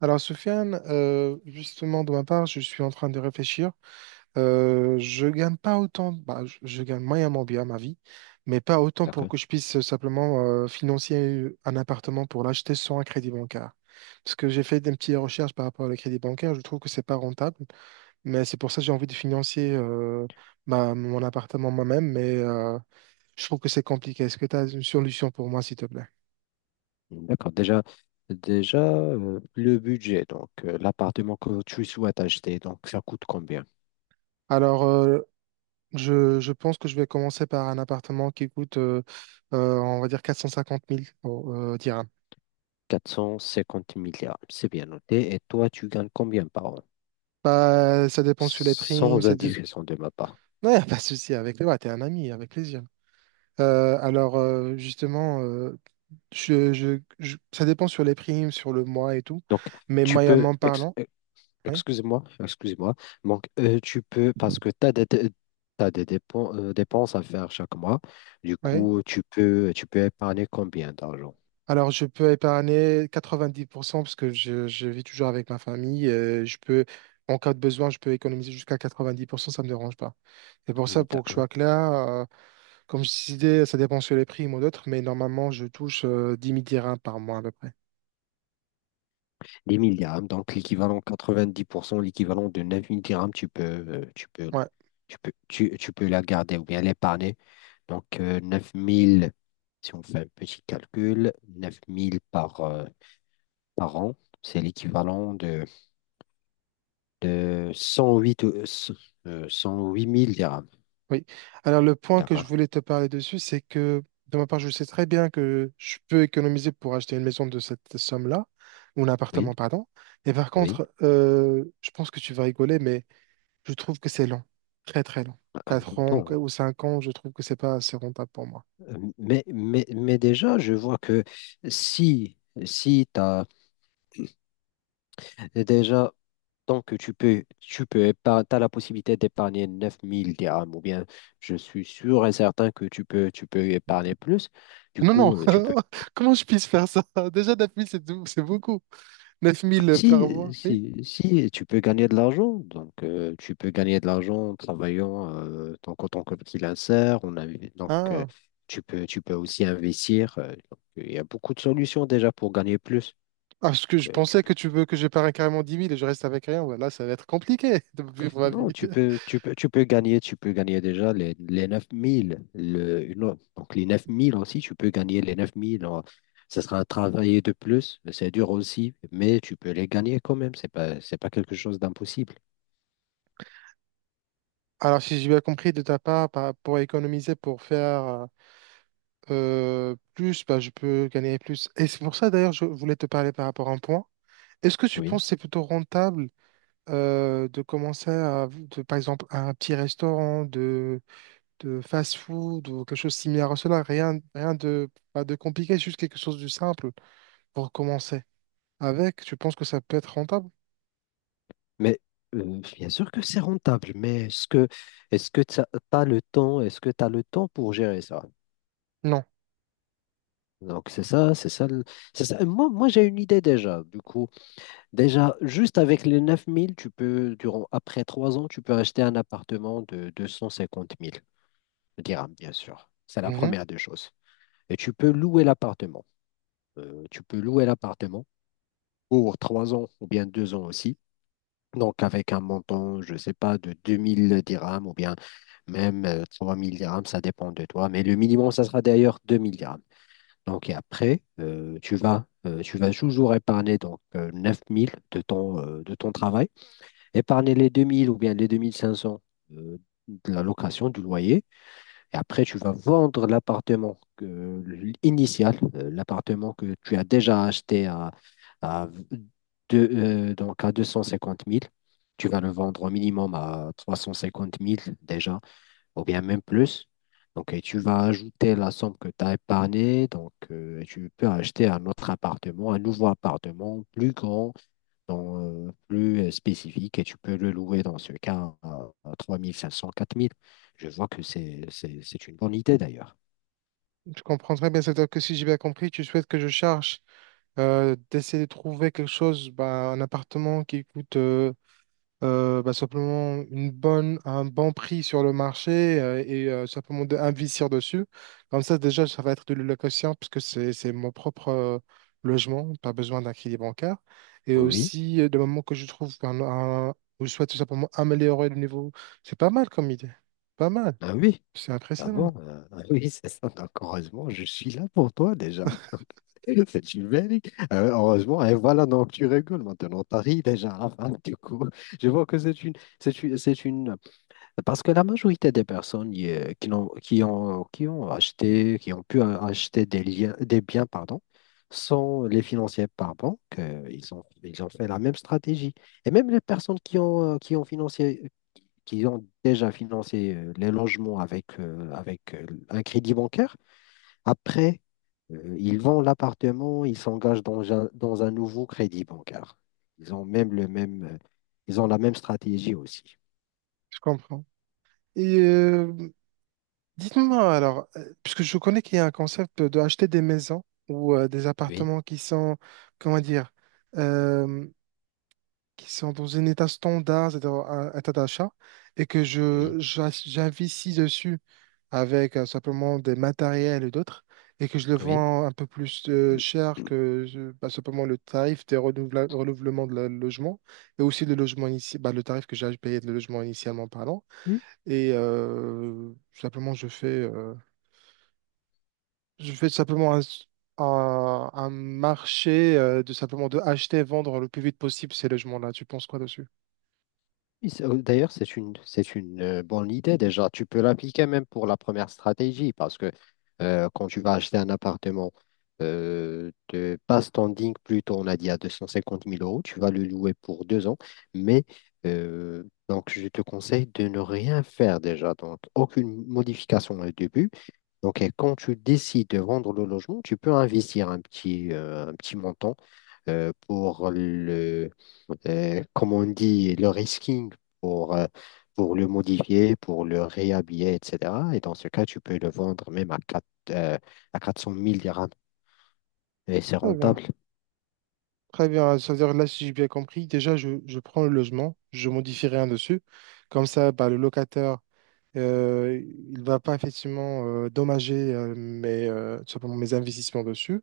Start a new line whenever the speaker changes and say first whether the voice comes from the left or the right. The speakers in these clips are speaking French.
right: Alors, Sofiane, justement, de ma part, je suis en train de réfléchir. Je gagne pas autant, bah, je gagne moyennement bien ma vie, mais pas autant pour
left: D'accord.
right: que je puisse simplement financer un appartement pour l'acheter sans un crédit bancaire. Parce que j'ai fait des petites recherches par rapport au crédit bancaire, je trouve que c'est pas rentable, mais c'est pour ça que j'ai envie de financer mon appartement moi-même, mais je trouve que c'est compliqué. Est-ce que tu as une solution pour moi, s'il te plaît?
left: D'accord. Déjà, le budget, donc, l'appartement que tu souhaites acheter, donc ça coûte combien?
right: Alors, je pense que je vais commencer par un appartement qui coûte, on va dire, 450 000 oh, dirhams.
left: 450 milliards. C'est bien noté. Et toi, tu gagnes combien par an?
right: Bah, ça dépend sur les primes.
left: Sans indication de ma part.
right: Non, y a pas de souci avec toi. T'es un ami, avec plaisir. Alors, justement, ça dépend sur les primes, sur le mois et tout,
left: Donc,
right: mais
left: tu peux,
right: moyennement
left: ex-
right: parlant,
left: euh,
right: oui,
left: excuse-moi, excuse-moi. Donc, tu peux, parce que tu as des, dé- dépenses à faire chaque mois. Du
right: oui.
left: coup, tu peux épargner combien d'argent?
right: Alors, je peux épargner 90% parce que je vis toujours avec ma famille. Je peux, en cas de besoin, je peux économiser jusqu'à 90%, ça ne me dérange pas. C'est pour ça,
left: Hmm,
right: pour que je
left: d'accord.
right: sois clair, comme je disais, ça dépend sur les prix, moi d'autres, mais normalement, je touche 10 000 dirhams par mois à peu près.
left: Des 1000 dirhams, donc l'équivalent 90% l'équivalent de 9 000 dirhams, tu peux,
right: Ouais,
left: tu peux, tu, tu peux la garder ou bien l'épargner. Donc, 9000 si on fait un petit calcul, neuf mille par an, c'est l'équivalent de 108, 108 000 dirhams.
right: oui. Alors, le point que je
left: D'accord?
right: voulais te parler dessus, c'est que de ma part, je sais très bien que je peux économiser pour acheter une maison de cette somme-là, ou un
left: Oui,
right: appartement, pardon. Et par
left: oui.
right: contre, je pense que tu vas rigoler, mais je trouve que c'est long, très très long.
left: Ah
right: Quatre ans
left: bon,
right: ou cinq ans, je trouve que c'est pas assez rentable pour moi.
left: mais déjà, je vois que si, si tu as. Déjà, donc, tu peux épargner, t'as la possibilité d'épargner 9000 dirhams, ou bien je suis sûr et certain que tu peux épargner plus. Du
right: Non, non,
left: coup,
right: comment je puisse faire ça? Déjà, 9 000, c'est c'est beaucoup. neuf mille par
left: si,
right: mois, oui.
left: si, si tu peux gagner de l'argent, donc, tu peux gagner de l'argent en travaillant donc, en tant que freelancer, on a, donc,
right: Ah.
left: tu peux aussi investir. Donc, il y a beaucoup de solutions déjà pour gagner plus.
right: Ah, parce que je
left: Tu
right: pensais
left: peux
right: que tu veux que je parie carrément 10 000 et je reste avec rien. Ouais, là, ça va être compliqué de vivre ma vie.
left: Non, tu peux, tu peux, tu peux gagner déjà les 9000, donc les 9000 aussi, tu peux gagner les 9 000. Alors, ça sera un travail de plus, c'est dur aussi, mais tu peux les gagner quand même. C'est pas quelque chose d'impossible.
right: Alors, si j'ai bien compris de ta part, pour économiser, pour faire plus, bah, je peux gagner plus. Et c'est pour ça, d'ailleurs, je voulais te parler par rapport à un point. Est-ce que tu
left: Oui.
right: penses que c'est plutôt rentable de commencer à, de, par exemple, un petit restaurant de fast-food ou quelque chose similaire à cela? Rien, rien de, pas de compliqué, juste quelque chose de simple pour commencer. Avec, tu penses que ça peut être rentable?
left: Mais, bien sûr que c'est rentable, mais est-ce que tu as le temps, est-ce que tu as le temps pour gérer ça?
right: Non.
left: Donc c'est ça. Et moi, moi j'ai une idée déjà. Du coup, déjà, juste avec les 9000 après trois ans, tu peux acheter un appartement de 250 000 dirhams, bien sûr. C'est la
right: Mhm.
left: première des choses. Et tu peux louer l'appartement. Tu peux louer l'appartement pour trois ans ou bien deux ans aussi. Donc, avec un montant, je ne sais pas, de 2 000 dirhams ou bien même, 3 000 dirhams, ça dépend de toi. Mais le minimum, ça sera d'ailleurs 2 000 dirhams. Donc, et après, tu vas toujours épargner donc, 9 000 de ton travail. Épargner les 2 000 ou bien les 2 500 euh, de la location, du loyer. Et après, tu vas vendre l'appartement que tu as déjà acheté à, à, à 250 000. Tu vas le vendre au minimum à 350 000 déjà, ou bien même plus. Donc, et tu vas ajouter la somme que tu as épargnée. Donc, et tu peux acheter un autre appartement, un nouveau appartement plus grand, plus spécifique et tu peux le louer dans ce cas à 3 500, 4 000. Je vois que c'est une bonne idée d'ailleurs.
right: Je comprends très bien. C'est-à-dire que si j'ai bien compris, tu souhaites que je cherche d'essayer de trouver quelque chose, bah, un appartement qui coûte bah, simplement une bonne, un bon prix sur le marché et simplement d'investir dessus. Comme ça, déjà, ça va être de l'allocation puisque c'est mon propre logement, pas besoin d'un crédit bancaire. Et
left: Oui,
right: aussi, le moment que je trouve un, ou je souhaite tout simplement améliorer le niveau, c'est pas mal comme idée. Pas mal.
left: ah oui,
right: C'est
left: ah
right: impressionnant,
left: bon, ah oui, c'est ça. Donc, heureusement, je suis là pour toi déjà. Donc, c'est une belle idée. Heureusement, et voilà, donc tu rigoles maintenant, t'as ri déjà. Enfin, du coup, je vois que c'est une, c'est une, c'est une parce que la majorité des personnes qui n'ont- qui ont, acheté, qui ont pu acheter des liens, des biens, pardon, sont les financiers par banque. Ils ont fait la même stratégie. Et même les personnes qui ont déjà financé les logements avec un crédit bancaire, après, ils vendent l'appartement, ils s'engagent dans un nouveau crédit bancaire. Ils ont même le même, euh, Ils ont la même stratégie aussi.
right: je comprends. Et dites-moi alors, puisque je connais qu'il y a un concept de acheter des maisons ou des
left: Oui,
right: appartements qui sont, comment dire, euh, qui sont dans un état standard, c'est-à-dire un état d'achat, et que
left: oui,
right: j'investis dessus avec simplement des matériels et d'autres, et que je le
left: oui.
right: vends un peu plus cher que bah, simplement le tarif des renouvellements de logement, et aussi le logement initial, le tarif que j'ai payé de logement initialement parlant. Et simplement, je fais simplement un, un marché de simplement de acheter et vendre le plus vite possible ces logements-là. Tu penses quoi dessus?
left: Oui, oh, d'ailleurs, c'est une bonne idée déjà. Tu peux l'appliquer même pour la première stratégie parce que, quand tu vas acheter un appartement de pas standing, plutôt on a dit à 250 000 euros, tu vas le louer pour deux ans. Mais donc, je te conseille de ne rien faire déjà. Donc, aucune modification au début. Donc, et quand tu décides de vendre le logement, tu peux investir un petit montant euh, pour le, comme on dit, le risking pour, euh, pour le modifier, pour le réhabiller, etc. Et dans ce cas, tu peux le vendre même à 400 000 dirhams. Et c'est
right: Très bien.
left: rentable.
right: Très bien. Ça veut dire là, si j'ai bien compris, déjà, je prends le logement, je modifie rien dessus. Comme ça, bah, le locataire. Euh, il va pas effectivement dommager mes, tout simplement mes investissements dessus.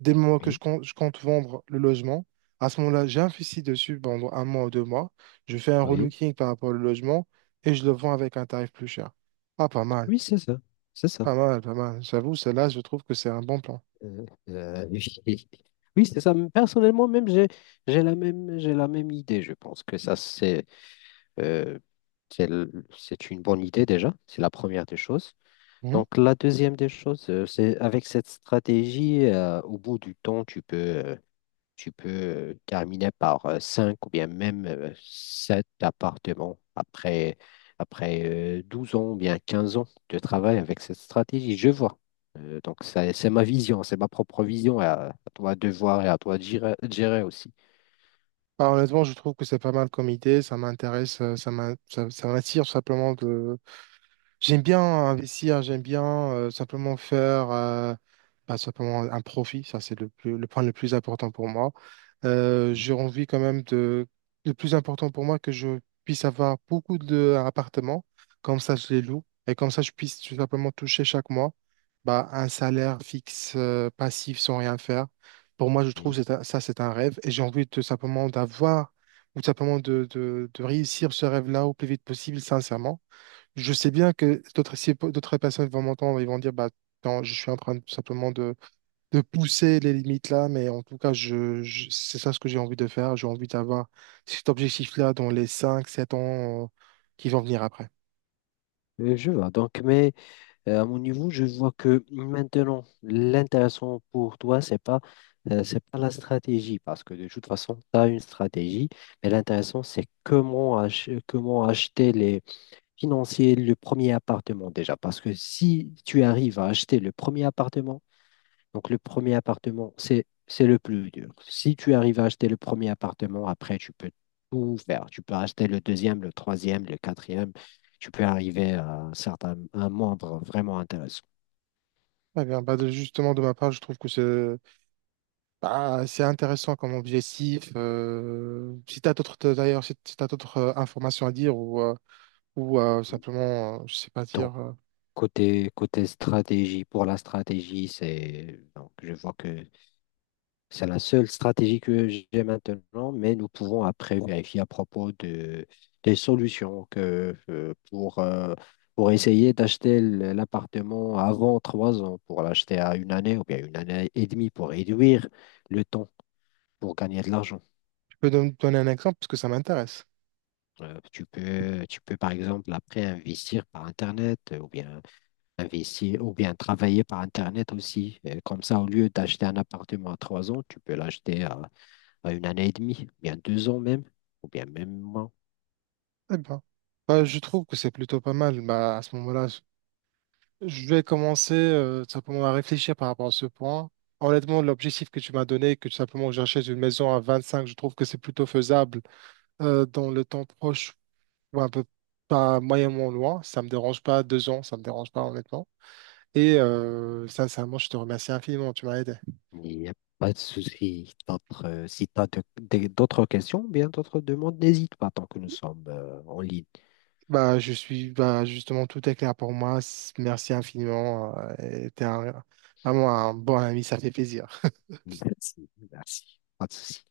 right: Dès le moment que
left: Oui,
right: je compte vendre le logement, à ce moment-là, j'investis dessus pendant un mois ou 2 mois. Je fais un
left: oui,
right: relooking par rapport au logement et je le vends avec un tarif plus cher. Ah, pas mal,
left: oui, c'est ça. C'est ça.
right: pas mal, pas mal. J'avoue, celle-là, je trouve que c'est un bon plan.
left: Euh, euh, oui, oui, c'est ça. Personnellement, même, j'ai la même idée. Je pense que ça, Euh, c'est l- c'est une bonne idée déjà, c'est la première des choses.
right: Mhm.
left: Donc la deuxième des choses, c'est avec cette stratégie, au bout du temps, tu peux terminer par cinq ou bien même sept appartements après, après 12 ans ou bien 15 ans de travail avec cette stratégie. Je vois. C'est ma vision, c'est ma propre vision, à toi de voir et à toi de gérer aussi.
right: Ah, honnêtement, je trouve que c'est pas mal comme idée. Ça m'intéresse, ça m'attire tout simplement. J'aime bien investir, j'aime bien simplement faire bah, simplement un profit, ça c'est le plus, le point le plus important pour moi.
left: Oui,
right: J'ai envie quand même de... Le plus important pour moi, que je puisse avoir beaucoup d'appartements, comme ça je les loue, et comme ça je puisse tout simplement toucher chaque mois bah, un salaire fixe, passif, sans rien faire. Pour moi, je trouve
left: oui.
right: que c'est ça c'est un rêve, et j'ai envie de simplement d'avoir, ou simplement de, de réussir ce rêve-là au plus vite possible, sincèrement je sais bien que d'autres si d'autres personnes vont m'entendre, ils vont dire bah non, je suis en train tout simplement de pousser les limites là, mais en tout cas, c'est ça ce que j'ai envie de faire. J'ai envie d'avoir cet objectif-là dans les 5 à 7 ans qui vont venir après.
left: Je vois. À mon niveau, je vois que maintenant, l'intéressant pour toi, c'est pas, c'est pas la stratégie, parce que de toute façon, tu as une stratégie, mais l'intéressant, c'est comment acheter les financiers le premier appartement déjà. Parce que si tu arrives à acheter le premier appartement, donc le premier appartement, c'est le plus dur. Si tu arrives à acheter le premier appartement, après, tu peux tout faire. Tu peux acheter le deuxième, le troisième, le quatrième. Tu peux arriver à un nombre vraiment intéressant.
right: Eh bien, bah, justement, de ma part, je trouve que c'est bah, c'est intéressant comme objectif. Si tu as d'autres, d'ailleurs, si tu d'autres informations à dire ou simplement, je sais pas
left: Donc,
right: dire,
left: côté stratégie, pour la stratégie, c'est donc je vois que c'est la seule stratégie que j'ai maintenant, mais nous pouvons après vérifier à propos des solutions pour essayer d'acheter l'appartement avant trois ans, pour l'acheter à une année ou bien une année et demie pour réduire le temps pour gagner de l'argent.
right: donner un exemple parce que ça m'intéresse.
left: Tu peux par exemple après investir par Internet ou bien investir ou bien travailler par Internet aussi. Comme ça, au lieu d'acheter un appartement à trois ans, tu peux l'acheter à une année et demie, bien deux ans même, ou bien même moins.
right: Eh ben, bah, je trouve que c'est plutôt pas mal. Bah, à ce moment-là, je vais commencer tout simplement à réfléchir par rapport à ce point. Honnêtement, l'objectif que tu m'as donné, que tout simplement que j'achète une maison à 25 je trouve que c'est plutôt faisable dans le temps proche ou un peu pas moyennement loin. Ça me dérange pas, 2 ans, ça me dérange pas honnêtement. Et moi, je te remercie infiniment, tu m'as aidé.
left: Il n'y a pas de souci. Si tu as d'autres questions, bien d'autres demandes, n'hésite pas tant que nous sommes en ligne.
right: Bah, bah, justement, tout est clair pour moi. Merci infiniment. Et vraiment un bon ami, ça fait plaisir.
left: Merci, merci. Pas de souci.